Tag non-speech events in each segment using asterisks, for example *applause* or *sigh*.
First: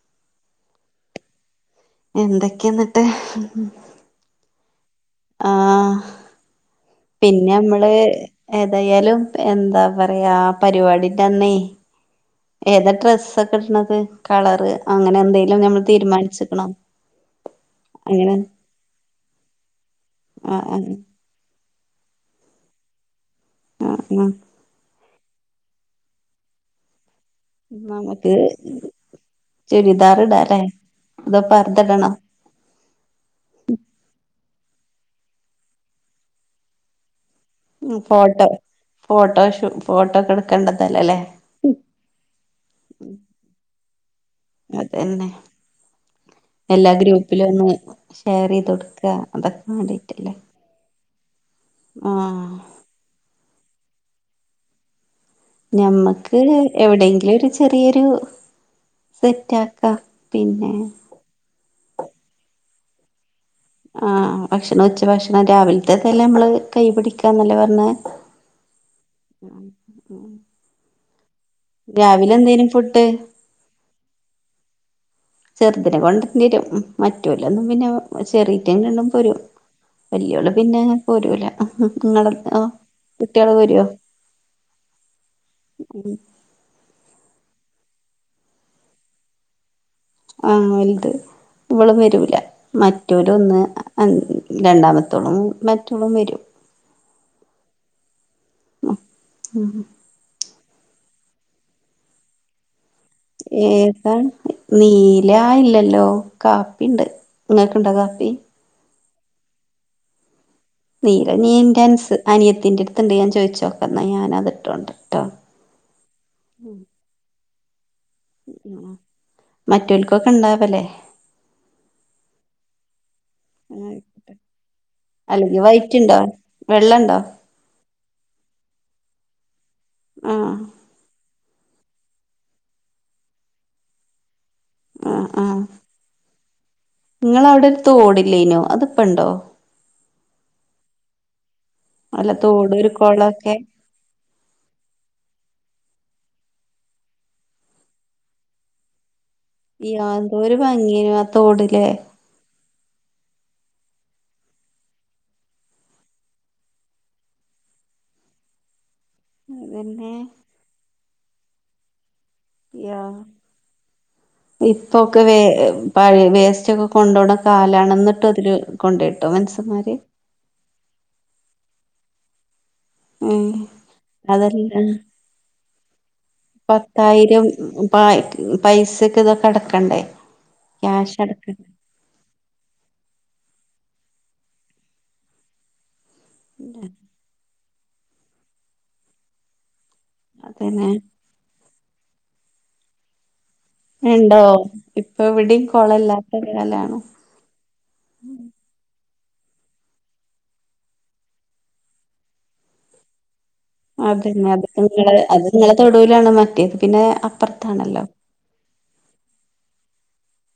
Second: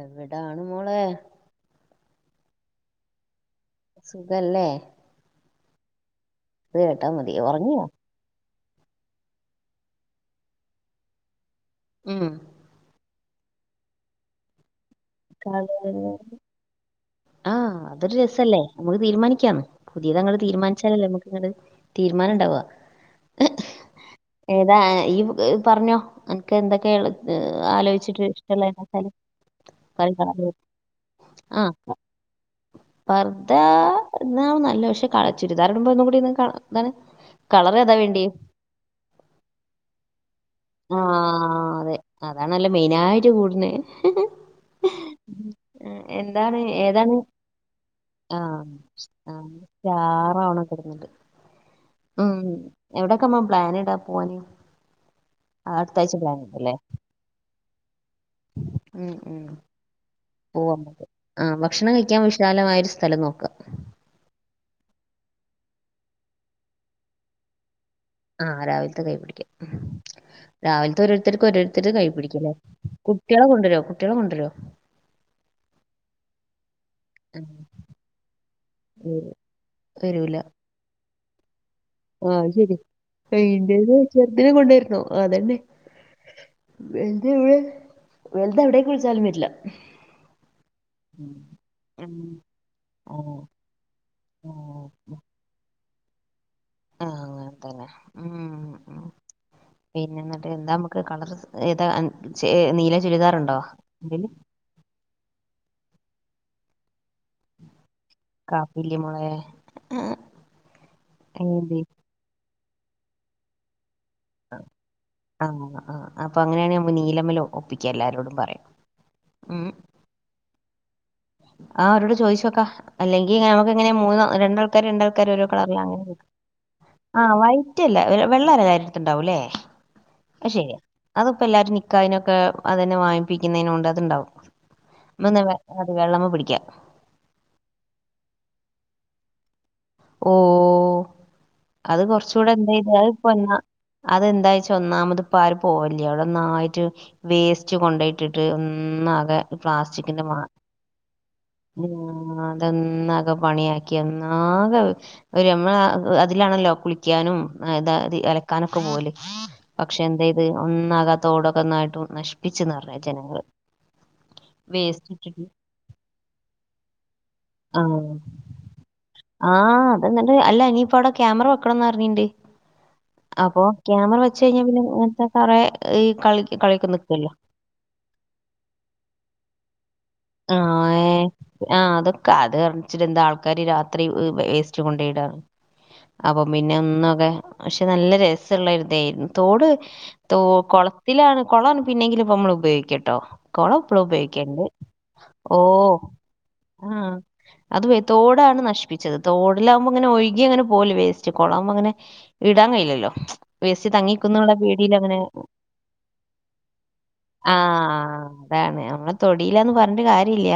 എവിടാണ് മോളെ എന്തൊക്കെയ എന്നിട്ട് സുഖല്ലേ ആഹ് ഇത് കേട്ടാ മതി പിന്നെ ഉറങ്ങിയോ മ്മള് ഏതായാലും എന്താ പറയാ പരിപാടിന്റന്നെയ് ഉം ഏതാ ഡ്രസ്സൊക്കെ ഇടണത് കളറ് അങ്ങനെ എന്തെലും ഞമ്മൾ തീരുമാനിച്ചിക്കണോ ആഹ് അതൊരു അങ്ങനെ രസല്ലേ നമുക്ക് തീരുമാനിക്കാം പുതിയതങ്ങട് ആ ആ തീരുമാനിച്ചാലല്ലേ നമുക്കങ്ങട് തീരുമാനം ഉണ്ടാവ ആ ആ ഏതാ ഈ പറഞ്ഞോ എനക്ക് എന്തൊക്കെയ ആലോചിച്ചിട്ട് നമുക്ക് ഇഷ്ട്ടുള്ളതെതാച്ചാല് ചുരിദാർ *unintelligible* ഇടാല്ലേ അതോ ആ പർദ്ദ ഇടണോ പർദ ഇടണാണ് നല്ല അല്ല പക്ഷെ കള ചുരിദാർടുമ്പോന്നും കൂടി ഇതാണ് കളർ ഏതാ വേണ്ടിയ ഫോട്ടോ ഫോട്ടോ ഷൂ ഫോട്ടോ ഒക്കെ എടുക്കേണ്ടതല്ലേ ആഹ അല്ലേ അതെ അതാണ നല്ല മെയിനായിട്ട് കൂടുന്നത്. അതന്നെ എന്താണ് എല്ലാ ഏതാണ് ഗ്രൂപ്പിലും ഒന്ന് ഷെയർ ആഹ് ചെയ്ത് കൊടുക്കുക ആഹ് അതൊക്കെ വേണ്ടിട്ടല്ലേ സ്റ്റാറാവണം കിടന്നിട്ട് ഉം ആ എവിടൊക്കെമ്മ പ്ലൻ ഇടാ പോവാൻ ഞമ്മക്ക് എവിടെയെങ്കിലും ഒരു ചെറിയൊരു ഉം ഉം സെറ്റ് ആക്ക പോവാ നമുക്ക് ആ ഭക്ഷണം കഴിക്കാൻ വിശാലമായ ഒരു സ്ഥലം നോക്കാം. ആഹ ഭക്ഷണം ഉച്ച ഭക്ഷണം രാവിലത്തെ തല്ലെ നമ്മള് കൈ പിടിക്കാന്നല്ലേ പറഞ്ഞ ആഹ രാവിലത്തെ കൈ പിടിക്ക രാവിലത്തെ ഒരു ഒത്തക്ക് ഒരോര്ത്തര് കൈ രാവിലെ പിടിക്കില്ലേ എന്തേനും ഫുഡ് കുട്ടികളെ കൊണ്ടുവല്ലോ കുട്ടികളെ കൊണ്ടുവരോ ചെറുതിനെ കൊണ്ട തന്ന വരും മറ്റല്ല ഒന്നും പിന്നെ ചെറീറ്റങ്ങ ഇണ്ട പോരും വലിയോൾ പിന്നെ പോരൂല നിങ്ങളെ ആഹ ശരി കുട്ടികള് പോരോ ഇയിന്റെത് ചെർദിനെ കൊണ്ടായിരുന്നോ അതന്നെ വലുത ഇവിടെ വെലുത എവിടക്ക് വിളിച്ചാലും വരില്ല ആഹ് വലുത് ഉം ഇളും വരൂല ഉം മറ്റവര ആഹ് ഒന്ന് ആഹ് രണ്ടാമത്തോളം അവൻ വരും ആ അങ്ങനെ തന്നെ മ് മ് ഉം പിന്നട്ട് എന്താ നമുക്ക് കളർ ഡ്രസ്സ് ഏതാ നീല ചുരിദാറുണ്ടോ ഏതാ എന്തേല് നില ഇല്ലല്ലോ കപ്പിൻ്റ് നിനക്ക് ഉണ്ടോ കാപ്പി മ *unintelligible* നീരനീന്റെറൻസ് അനിയത്തിന്റെ അടുത്ത്ണ്ട് ഞാൻ ചോദിച്ചോ പ ഞാൻതിട്ടോണ്ട്ട്ടോ ആ ആ അപ്പൊ അങ്ങനെയാണെ നമുക്ക് നീലമ്മല് ഒപ്പിക്കാം എല്ലാരോടും പറയാം ഉം മറ്റൊക്കൊക്കെ ഇണ്ടാവല്ലേ *inaudible* ആ ഒരോട് ചോിച്ചോക്കാ അല്ലെങ്കി നമുക്ക് ഇങ്ങന രണ്ടാൾക്കാര് രണ്ടാൾക്കാർ ഓരോ അല്ലെങ്കി കളറിലാം അങ്ങനെ വൈറ്റ്ണ്ടോ വെള്ളണ്ടോ ആ് വയറ്റല്ല വെള്ളല്ല കാര്യ എടുത്തണ്ടാവൂല്ലേ ആഹ് പക്ഷേ അത് അപ്പ എല്ലരും നിക്കാഹിന്ക്കെ അതന്നെ വാങ്ങിപ്പിക്കുന്നതിന കൊണ്ട് അത്ണ്ടാവും നിങ്ങളവിടൊര തോട്ല്ലേനോ അത്പ്പ ഇണ്ടോ ഓ അത് അല്ല കുറച്ചുകൂടെ എന്ത തോട് ചെയ്ത് ഒരു അത്പ്പാ കൊളൊക്കെ അത് എന്താച്ച ഒന്നാമത് ഇപ്പ ആര് പോയ അല്ല അവിടെ നന്നായിട്ട് വേസ്റ്റ് കൊണ്ടയിട്ടിട്ട് ഒന്നാകെ യാ പ്ലാസ്റ്റിക്കിന്റെ എന്തോരു ഭംഗിയേനു ആ തോട് ല്ലേ അതന്നക പണിയാക്കിന്ന ഒരു നമ്മള അതിലാണല്ലോ കുളിക്കാനും ഇത അലക്കാനൊക്കെ പോല് പക്ഷെ അതന്നെ എന്തായത് ഒന്നാകാത്ത തോ ടൊക്കെ ഒന്നായിട്ടും നശി കുറെ യാ ജനങ്ങൾ ഇപ്പൊക്കെ വേ പഴ വേസ്റ്റ് ഒക്കെ കൊണ്ടോണ കാലാണ ആഹ് എന്നിട്ട് അതില് കൊണ്ടട്ടു മനസ്സില ആഹ് അതന്നല്ല അല്ല ഇനിയിപ്പോ അവിടെ ക്യാമറ വെക്കണംന്ന് അറിഞ്ഞിണ്ട് ഉം അപ്പൊ ക്യാമറ വെച്ച കഴിഞ്ഞാ അതല്ല പിന്ന അങ്ങനത്തെ കറ ഈ കളി കളിക്ക നിക്കല്ലോ പൈസക്ക ഇതൊക്കെ എടക്കണ്ടേ ആഹ് ഏഹ് ക്യാഷടക്കണ്ടേ ആഹ് അതൊക്കെ അത് കണിച്ചിട്ട എന്താ ആൾക്കാാര് രാത്രി വേസ്റ്റ് കൊണ്ടയിടാണ് അപ്പൊ പിന്നെ ഒന്നൊക്കെ പക്ഷെ നല്ല രസമുള്ളരിതായിരുന്നു തോട് ത അതന്നെ കുളത്തിലാണ് കുളംമാണ് പിന്നെങ്കിലി ഇപ്പൊ നമ്മള് ഉപയോഗിക്കട്ടോ കുളം ഇപ്പളും ഉണ്ടോ ഉപയോഗിക്കണ്ട് ഇപ്പൊ ഓ ഇവിടെയും കൊളല്ലാത്ത ആ കാലാണ് അത് തോടാങ്ങട്ട് നശി പ്പിച്ചത് തോടിലാവകുമ്പോ അങ്ങെ ഒഴുകി അങ്ങനെ പോവുല്ലോ വേസ്റ്റ് കോളാകുമ്പോ അങ്ങനെ ഇടാൻ കഴയില്ലല്ലോ വേസ്റ്റ് അതന്നെ തങ്ങിക്കുന്നുള്ള അത് പേടിൽ അങ്ങനെ നിങ്ങള് അത് നിങ്ങളെ തൊടുവിലാണ് മറ്റേത് പിന്നെ ആ അപ്പുറത്താണല്ലോ അതാണ് നമ്മെ തൊടിലന്ന് പറഞ്ഞ കാര്യല്ല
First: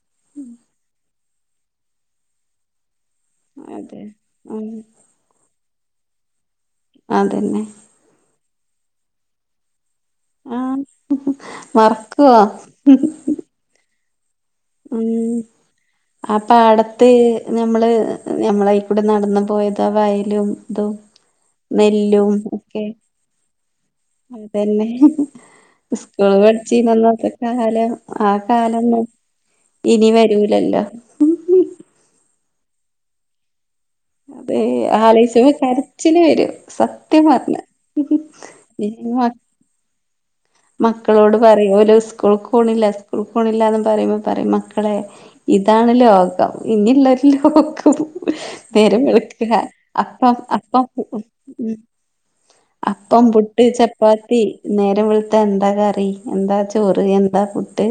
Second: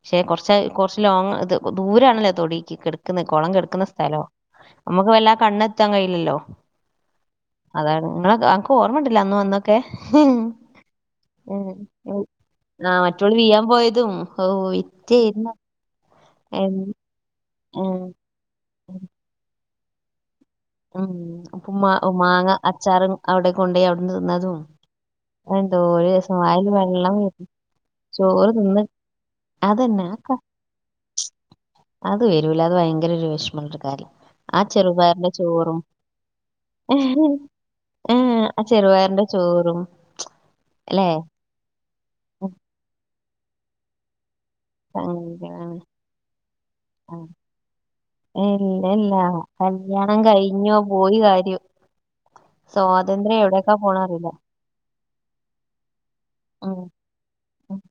പക്ഷെ കുറച്ച് കുറച്ച് ലോങ് ഇത് ദൂരണല്ലേ തൊടി ക്കുന്ന് കുളം കെട്ക്കുന്ന അതെ സ്ഥലോ ഉം നമ്മുക്ക് വല്ലാ കണ്ണെത്താൻ കഴിയില്ലല്ലോ അതന്നെ അതാണ് ങ്ങളെ അനക്ക് ഓർമണ്ട്ലേ അന്ന് വന്നൊക്കെ ആഹ് മറക്കുവോ ആ മാറ്റോള് വീഴാ തും ഹൗ ഉം റ്റേര്ന്ന് ആ പാടത്ത് ഞമ്മള് ഞമ്മളായിക്കൂടെ നടന്നു പോയത ആ വയലും ഇതും ഉം ഉപ്മ നെല്ലും മാങ്ങ ഒക്കെ അച്ചാറും അവിടെ കൊണ്ടോയി കൊടു അതന്നെ രസം സ്കൂള് വായില് വെള്ളം പഠിചീന്നന്നത്തെ വരും കാലം ആ ചോറ് തിന്ന് കാലന്ന് അതന്നെ ഇനി ആ വരൂലല്ലോ അത് വരൂല അത് ഭയങ്കര ഒരു വിഷമണ്ട് അത് ആ ചെറുപയ്റിൻ്റെ ആലോയിച്ചുമ്പോ ചോറും കരച്ചില് വരും സത്യം പറഞ്ഞ ഏ ആ ഈ ചെറ്പയറിൻ്റെ മ ചോറും അല്ലെ മക്കളോട് പറയും ഓല് സ്കൂക്ക് കോണില്ല സ്കൂക്ക് കോണില്ലന്ന് പറയുമ്പോ പറയും മക്ക മക്കളെ ഇതാണ് ലോകം ഇനുള്ളരു ലോകം ഇല്ല ഇല്ല നേരംവെളുകാ കല്യാണം അപ്പം കഴിഞ്ഞോ അപ്പം പോയി കാര്യം മ് അപ്പം സ്വാതന്ത്ര്യം പുട്ട് എവിടെക്കാ പോണ അറിയില്ല ചപ്പാത്തി നേര ന്നേരം വെള്ത്ത എന്താ കറി എന്താ ഉം ചോറ് എന്താ ഉം ഫുഡ്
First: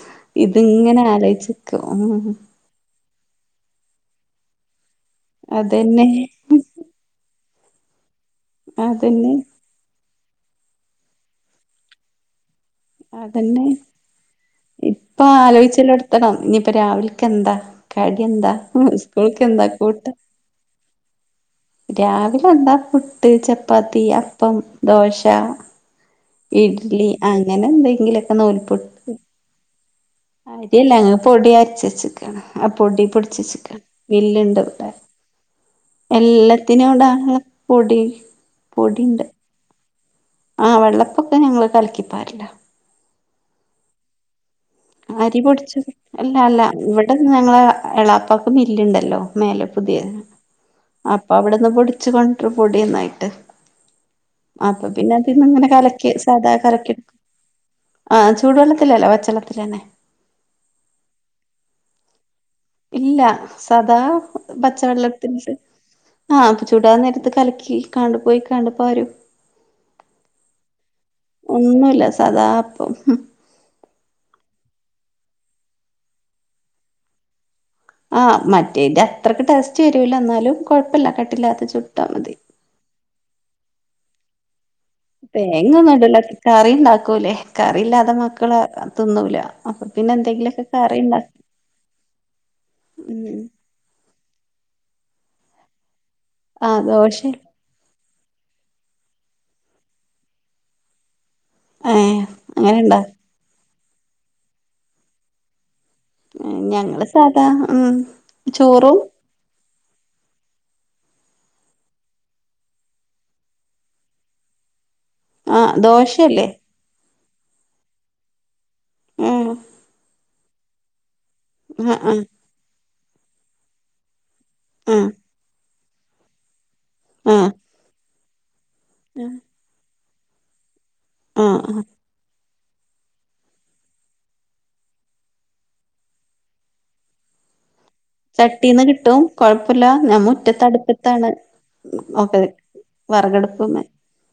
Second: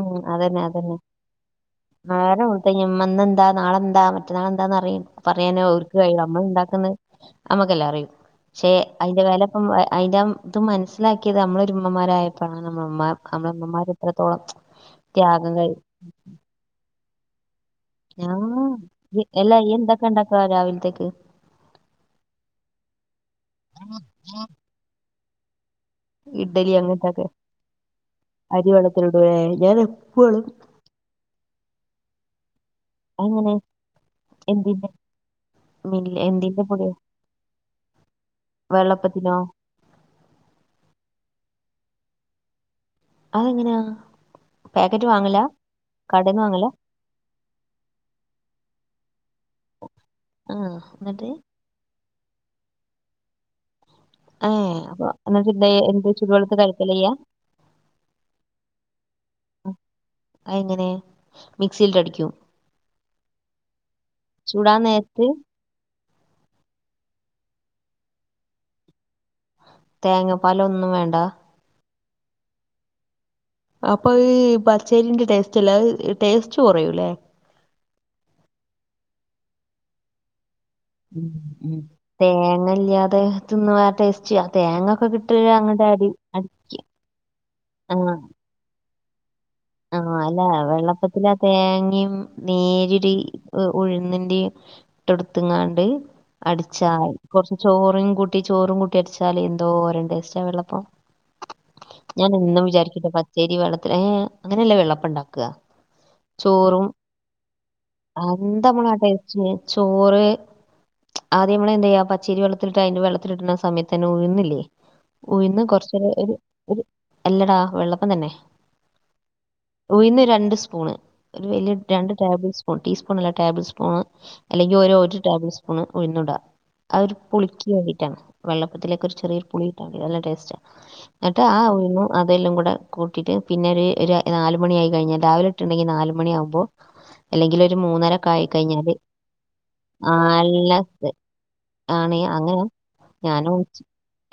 ഉം അതന്നെ അതന്നെ ഇതിങ്ങനെ ആലോയ്ചിക്കു മ്മ ന്നെന്താ നാളെന്താ മറ്റന്നാളെന്താന്ന് അറിയുംപറയാനേ ഓർക്ക് അതന്നെ കഴിയൂ നമ്മൾ ഇണ്ടാക്ക്ന്ന് നമ്മുക്കല്ലേ അറിയു പക്ഷേ അയിന്റെ അതന്നെ വേലപ്പം അതിന്റെ ഇത് മനസ്സിലാക്കിയത് നമ്മളൊരു ഉമ്മമാരായപ്പോ നമ്മമ്മമാ അതന്നെ നമ്മളമ്മമാർ എത്രത്തോളം ഇപ്പൊ ആലോയിച്ചലൊട്ത്തണം ഞ്ഞിപ്പ രാവിൽക്കെന്താ കടി ഞാ എന്താ ഇ എല്ലാ സ്കൂൾക്കെന്താ ഇയ്യ് എന്തൊക്കെ കൂട്ട് ഇണ്ടാക്കാ രാവിലത്തേക്ക് രാവിലെ എന്താ പുട്ട് ചപ്പാത്തി അപ്പം ദോശ ഇഡ്ഡലി ഇഡ്ലി അങ്ങനത്തൊക്കെ അങ്ങനെ എന്തെങ്കിലൊക്കെ അരി നൂൽപുട്ട് വെള്ളത്തിലിടുവേ ഞാൻ എപ്പളും അരില്ല ങ്ങള് പൊടി അരചെച്ച്ക്കാണ് ആ പൊടി അങ്ങനെ പൊടിച്ചച്ച്ക്കാണ് മില്ല് ണ്ട് ഇവടെ എന്തിന്റെ മില്ല എന്തിന്റെ എല്ലത്തിനും പൊടിയാ ഇടാള്ള പൊടി പൊടിണ്ട് വെള്ളപ്പത്തിനോ ആ വെള്ളപ്പൊക്കെ ഞങ്ങള് കലക്കിപ്പാരലാ അതെങ്ങനാ അരി പൊടിച്ച അല്ല അല്ല വാങ്ങലാ ഇവിടെ ഞങ്ങള എളാപാക്ക് മില്ല്ണ്ടല്ലോ മേലെ പുതിയ ആഹ് എന്നിട്ട് അപ്പൊ അവിടെന്ന് പൊടിച്ച് കൊണ്ടരു പൊടിന്നായിട്ട് ഏഹ് അപ്പൊ പിന്നെ എന്നിട്ട് എന്ത അതിന്ന്ങ്ങനെ എന്ത് കലക്കി സാധാ ചുടുവെള്ളത്തി കലക്കി കലക്കലാ ചെയ്യാ ആ ചൂടുവെള്ളത്തിലല്ല പച്ചെള്ളത്തിലാ അത്ങ്ങനെ മിക്സീൽട്ടടിക്കും ഇല്ല സദാ ചൂടാൻ നേരത്ത് പച്ചവെള്ളത്തിലിട്ട് ആ പ്പൊ ചൂടാ നേരത്ത് കലക്കി പൊയ്ക്കണ്ട് ഇപ്പൊ വരും തേങ്ങ പലൊന്നും വേണ്ട ഒന്നുംല്ല സാദാ അപ്പം അപ്പൊ ഈ പച്ചേരിന്റെ ടേസ്റ്റ് അല്ല ടേസ്റ്റ് കുറയൂലെ ആ മറ്റേ ഇൻ്റെ അത്രക്ക് ടേസ്റ്റ് വരൂല ന്നാലും തേങ്ങല്ലാതെ തിന്ന വേറെ ടേസ്റ്റാ തേങ്ങൊന്നും ഇടല അടിക്ക് കറിണ്ടാക്കൂലേ കറില്ലാതെ മക്കള് തിന്നൂല അപ്പൊ ആ പിന്നെ അല്ലാ എന്തെങ്കിലൊക്കെ കറി വെള്ളപ്പത്തിലെ ആ ഇണ്ടാക്കും തേങ്ങിം നേര്യരു ഉം ഉഴുന്നിൻ്റെം ഇട്ടോടുത്ത്ങ്ങാണ്ട് ആഹ് അടിച്ചാമയി ദോശെ കുറച്ച് ചോറും കൂട്ടി ട്ടി ചോറും കൂട്ടിഅടിച്ചാല് എന്തോരം ടേസ്റ്റാ വെള്ളപ്പം ഏഹ് ഞാനെന്നും അങ്ങനെണ്ടാ വിചാരിക്കൽണ്ട് പച്ചേരി വെള്ളത്തി ഏ അങ്ങനെല്ലേ വെളപ്പം ണ്ടാക്കാ ചോറും ഞങ്ങള് സാധാ ഉം അന്തന്തളേ ചോറും ടേസ്റ്റ് ചോറ് ആദ്യം നമ്മള് ന്തെയ്യാ പച്ചേരി വെള്ളത്തിലിട്ടാ അയിന് വെള്ളത്തിലിട്ണ സമയത്തെന്നെ ഉഴുന്നില്ലേ ഉഴുന്ന് ആഹ് കുറച്ഒരു ദോശല്ലേ എല്ലടാ വെള്ളപ്പം തന്നെ ഉം ഉഴുന്ന് രണ്ട് സ്പൂണ് ഒരു വലിയ ആഹ് രണ്ട് ആഹ് ടേബിൾ സ്പൂൺ ടീസ്പൂൺ അല്ല ടേബിൾ സ്പൂണ് അല്ലെങ്കിൽ ഒരുരോ ആഹ് ഒരു ടേബിൾ സ്പൂണ് ഉഴുന്നുടാ ആ ഒരു ആഹ് പുളക്ക് വണ്ടിയിട്ടാണ് വെള്ളപ്പത്തിലേക്ക ഒരു ചെറിയൊരു പുളിയിട്ടാ നല്ല ടേസ്റ്റാണ് എന്നിട്ട് ആഹ് ആ ആഹ് ഉഴുന്ന് അതെല്ലാം കൂടെ കൂട്ടിട്ട് പിന്നെ ഒരു നാല്മണി ആയി കഴിഞ്ഞാൽ രാവിലെ ഇട്ടുണ്ടെങ്കിൽ നാല്മണിയാവുമ്പോഅല്ലെങ്കിൽ മൂന്നര ക ആയി ചട്ടീന്ന് കഴിഞ്ഞാല് കിട്ടും കൊഴപ്പല്ല ഞാൻ മുറ്റത്ത് ആല്ല അടുപ്പത്താണ് ആണ ഒക്കെ അങ്ങനെ ഞാനും വെറകടുപ്പ്മ്മെ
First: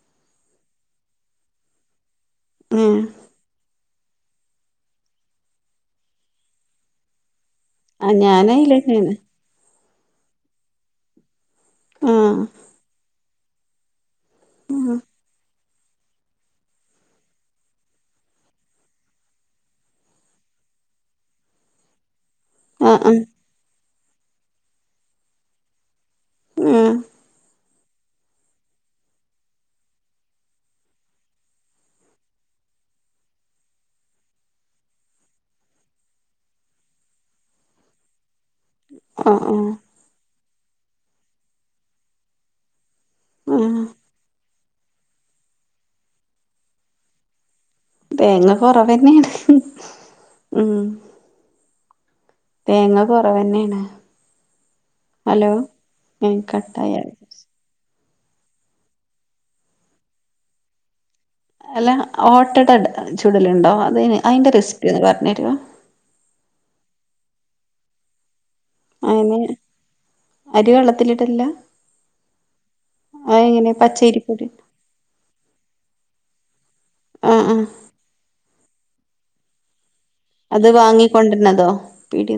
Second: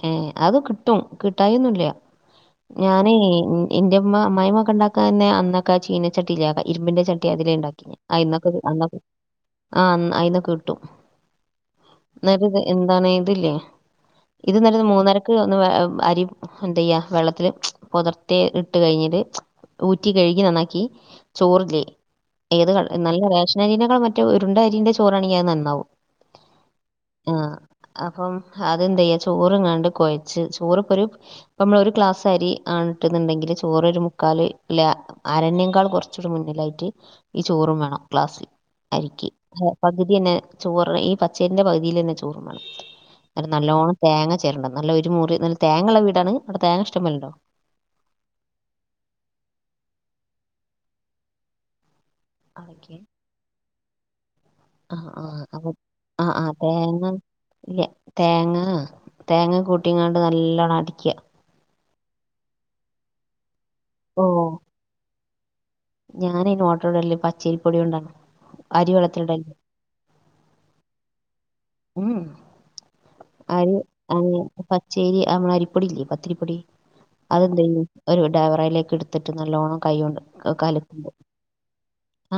ഏ അത് കിട്ടും കിട്ടായിന്നല്ല ഉം ഞാന എന്റെ അമ്മായിയമക്കണ്ടാക്ക ക്കെ തന്നെ അന്നൊക്കെ ചീനച്ചട്ടിയില ഇരുമ്പിന്റെ ചട്ടി അതില ആഹ് ഉണ്ടാക്കിന്നൊക്കെെ ഞാനയിലെന്നേണ് ആ അയിന്നൊ കിട്ടും ആഹ് എന്നട്ട ഇത് എന്താണ് ഇതില്ലേ ഇതന്നേരം ആഹ് മൂന്നരക്ക് ഒന്ന് അരി എന്ത ചെയ്യ വെള്ളത്തില്ൽ പൊതത്തെ ഇട്ട് കഴിഞ്ഞട്ട് ഊറ്റി കഴുകി നന്നാക്കി ചോറിലേ ആഹ് ഏതനല്ല റേഷനരിനകാൾ മറ്റ മറ്റ ഉരുണ്ട അരിന്റെ ചോറണങ്കിയാ നന്നാവും ആഹ് ആ അപ്പം അതെന്ത ചെയ്യാ ചോറ് ഇങ്ങാണ്ട് കൊഴച്ച് ചോറ് ഇപ്പൊ ഒരു ഇ നമ്മള ഒരു ക്ലാസ് രി ഇട്ടെന്ന്ണ്ടെങ്കിൽ ചോറൊരു ക്കാല്ല്ല അരണ്യക്കാൾ കുറച്ചൂടി മുന്നിലായിട്ട് ഈ ചോറും വേണം ക്ലാസ്സിൽ അരിക്ക ആഹ് ആഹ് ആഹ് പകുതി തന്നെ ചോറ് ഈ പച്ചേരിന്റെ പകുതിയിൽ തന്നെ ചോറ് വേണം ആഹ് നല്ലോണം തേങ്ങ ചേരണ്ടത് നല്ല ഒരുമ മുറി നല്ല തേങ്ങ ഉള്ള വീടാണ് അവിടെ തേങ്ങ ഇഷ്ട പോലണ്ടോ തേങ്ങ കൊറവന്നെയാണ് ഉ തേങ്ങ കൊറവ തന്നെയാണ് ആ ആ അ ആ ഉം ആ കട്ടായ അത തേങ്ങ തേങ്ങ കൂട്ടിങ്ങണ്ട് നല്ലോണ്ണം അടിക്കുക അല്ല ഓട്ടട ചുടലുണ്ടോ അതിന് ഓഹ് അതിന്റെ റസ്പ്പി പറഞ്ഞു തരോ ച്ചീരിപ്പൊടിയ ഉണ്ട അയിനെ അരി വെള്ളത്തിലിട്ടില്ല ഉം പച്ചരിപ്പൊടി അരിപച്ചേരി നമ്മട അരിപ്പൊടി ഇല്ലേ പത്തിരിപ്പൊടി ആഹ് അതെന്ത ആഹ് ചെയ്യ ഒരു ഡൈവറലേക്ക് എടുത്തിട്ട് നല്ലോണം കൈണ്ട് അത് കല വാങ്ങിക്കൊണ്ടരുന്നതോ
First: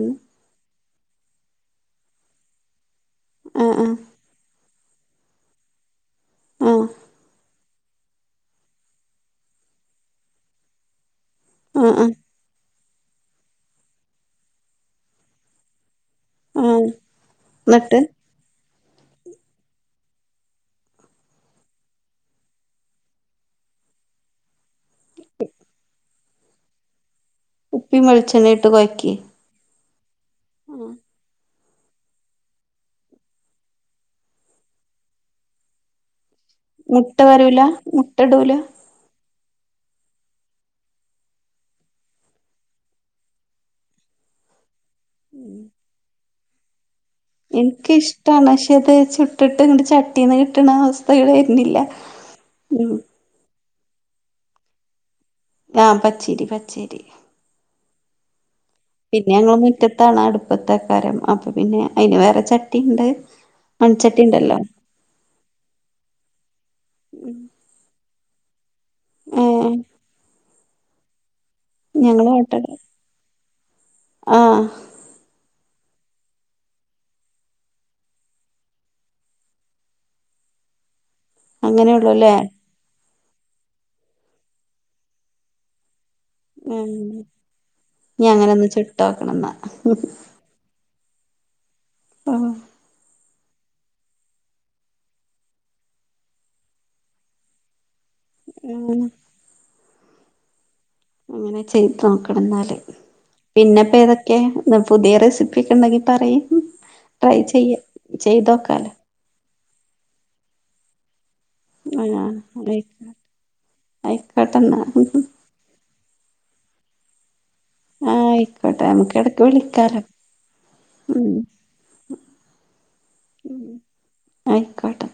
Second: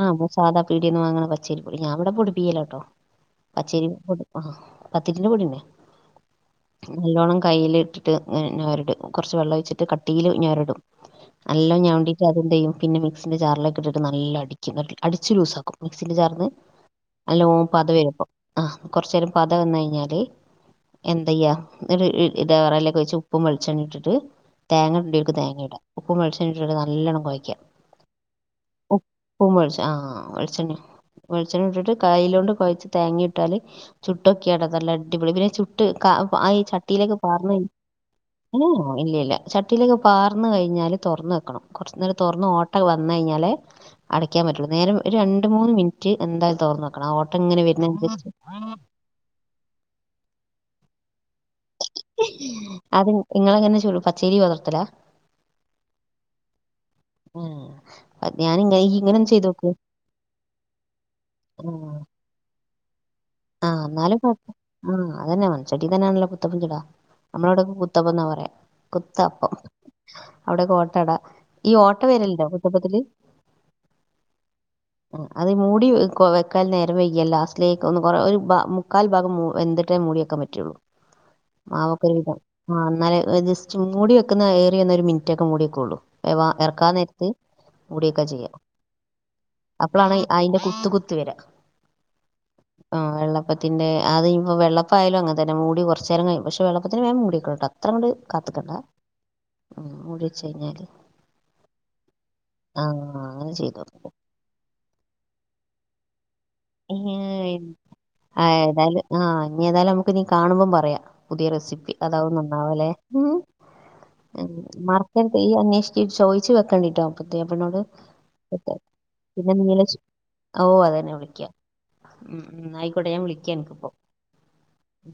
ആ സാധാ പീടയന്ന് വാങ്ങണ പച്ചേരി പൊടി ഞാൻവിടെ പൊടി പ്പിക്കല കേട്ടോ ആഹ് പച്ചേരി പത്ത് കിലോ പൊടന്നെ ആഹ് നല്ലോണം കൈൽ ഇട്ടിട്ട് ഞാരിട കുറച്ച് വെള്ളം ഒഴച്ചിട്ട് കട്ടിയിൽ ഞരിടും ആഹ് ആഹ് ആഹ് ഞല്ലാഞരടീട്ട് അതെന്തയ്യും പിന്നെ മിക്സിൻ്റൊജാ റിലൊക്കെ ഇട്ടിട്ട് നല്ല അടിച്ച് ലൂസാക്കും മിക്സിൽ ജാർന്ന് ആഹ് നല്ലോ പത എന്നിട്ട് വരുപ്പ ആ കൊറച്ച നേരം പത വന്ന കഴിഞ്ഞാല് എന്തയ്യ ഇതവറലക്കെ വെച്ച് ഉപ്പ് വെളിച്ചെണ്ണ ഇട്ടിട്ട് തേങ്ങ ഇടടുർക്ക് തേങ്ങ ഇട ഉപ്പ വെളിച്ചണ്ണ ഇട്ടിട്ട്നല്ലണ്ണം കുഴിക്കും ഉപ്പവെളിച്ചെണ്ണ ഇട്ട് കൊഴക്കി വെളിച്ച ആ വെളിച്ചെണ്ണ വെളിച്ചെണ്ണ ഇട്ടിട്ട് കൈയിലോണ്ട് കുഴച്ച് തേങ്ങിയിട്ടാൽ ചുട്ടൊക്കെയ ഇടതല്ല അടിപൊളി പിന്നെ ചുട്ട് കാ ആ ഈ മുട്ട ചട്ടിയിലൊക്കെ പാർന്ന് വരൂല മുട്ട ഇടൂല ഉ ഇല്ലല്ല ചട്ടിയിലേക്ക് പാർന്നു കഴിഞ്ഞാല് തുറന്ന് വെക്കണം കുറച്ച നേരം തുറന്ന് ഓട്ട വന്ന കഴിഞ്ഞാല് അടക്കാൻ പറ്റുള്ളനേരം ഒരു രണ്ട് മൂന്ന് മിനിറ്റ് എന്തായും തറന്നോക്കണം ആഓട്ടം എങ്ങനെ വരുന്നരിച്ച് പക്ഷത് ചുട്ടിട്ട് ഇങ്ങട്ട് ചട്ടിന്ന് കിട്ടണ അവസ്ഥകൾ വരുന്നില്ല ഉ പച്ചേരി വളർത്തല ആ പച്ചേരി പച്ചേരി ഉം അത് ഞാനിങ്ങനെ ഇയ്യ് ഇങ്ങനൊന്ന് പിന്നെ ഞങ്ങള് ചെയ്തോക്ക് മുറ്റത്താണ് അടുപ്പത്തെക്കാര്അപ്പ പിന്നെ അതിന് വേറെ ചട്ടിയുണ്ട് ആഹ എന്നാലും കൊഴ ആ അതന്നെ മൺ ചെട്ടി തന്നെയാണല്ലോ പുത്തപ്പും ചുടാ നമ്മളവിട കുത്തപ്പ എന്നാ പറയാ കുത്തപ്പം ഏഹ് അവിടെ ഓട്ടട ഈ ഓട്ട ഞങ്ങള് വരല്ലല്ല ഓട്ടട കുത്തപ്പത്തില്ൽ ആഹ് അത് മൂടി വെക്കാൽ നേരവെയ്യ ലാസ്റ്റിലേക്ക് ഒും ഒരു ഭ മുക്കാൽ ഭാഗം വന്തിട്ടേ മൂടിയാക്കാൻ പറ്റുകയുള്ളൂ. അങ്ങനെയുള്ളൂല്ലേ *unintelligible* ഇനല് ജസ്റ്റ് മൂടി വെക്കുന്ന ഏറി ഒന്ന ഒരു മിനിറ്റ് ഒക്കെ മൂടി വെക്കുള്ളൂ. വ ഇറക്കാൻ ഉം നേരത്ത് മുടിയൊക്കെ ഇനി അങ്ങനെ ചെയ്യാം ഒന്ന് ചുട്ടാക്കണം ന്നാ അപ്പോഴാണ് അതിന്റെ കുത്ത് കുത്ത്. വരാ. ആ ആഹ് വെള്ളപ്പത്തിന്റെ അത് ഇപ്പൊ വെള്ളപ്പ ആയാലോ അങ്ങന തന്നെ മൂടി കുറച്ച നേരം കഴി പക്ഷെ വെള്ളപ്പത്തിന് വേം മൂടക്കെ കേട്ടോ? അത്രയും കൂടി കാത്തിക്കണ്ട മുടി വെച്ച് കഴിഞ്ഞാൽ അങ്ങനെ ചെയ്തു നോക്കണം എന്നാല് ആഹ് അങ്ങനെ ചെയ്തോ പിന്നെപ്പൊ ഏതൊക്കെ പുതിയ റെസിപ്പിയ ഒക്കെ ഉണ്ടെങ്കി പറയി. ട്രൈ ചെയ്യാം. ആ ഏതാലും ആ ഇനി ഏതായാലും നമുക്ക് നീ കാണുമ്പം പറയാ. പുതിയ റെസിപ്പി അതാവും ആഹ് നന്നാവല്ലേ ആയിക്കോട്ടെന്നാ മാർക്ക ഈ അന്വേഷ ചോയിച്ചു വെക്കണ്ടിട്ടോ പുതിയാപ്പിളിനോട്. ആഹ് ആയിക്കോട്ടെ നമുക്ക് ഇടക്ക് പിന്നെ നില വിളിക്കാലോ ഓ അതന്നെ ഉം വിളിക്ക ഉ ഉ ആയിക്കോട്ടെ ഞാൻ വിളിക്ക എനക്ക്പ്പോ ആയിക്കോട്ടെ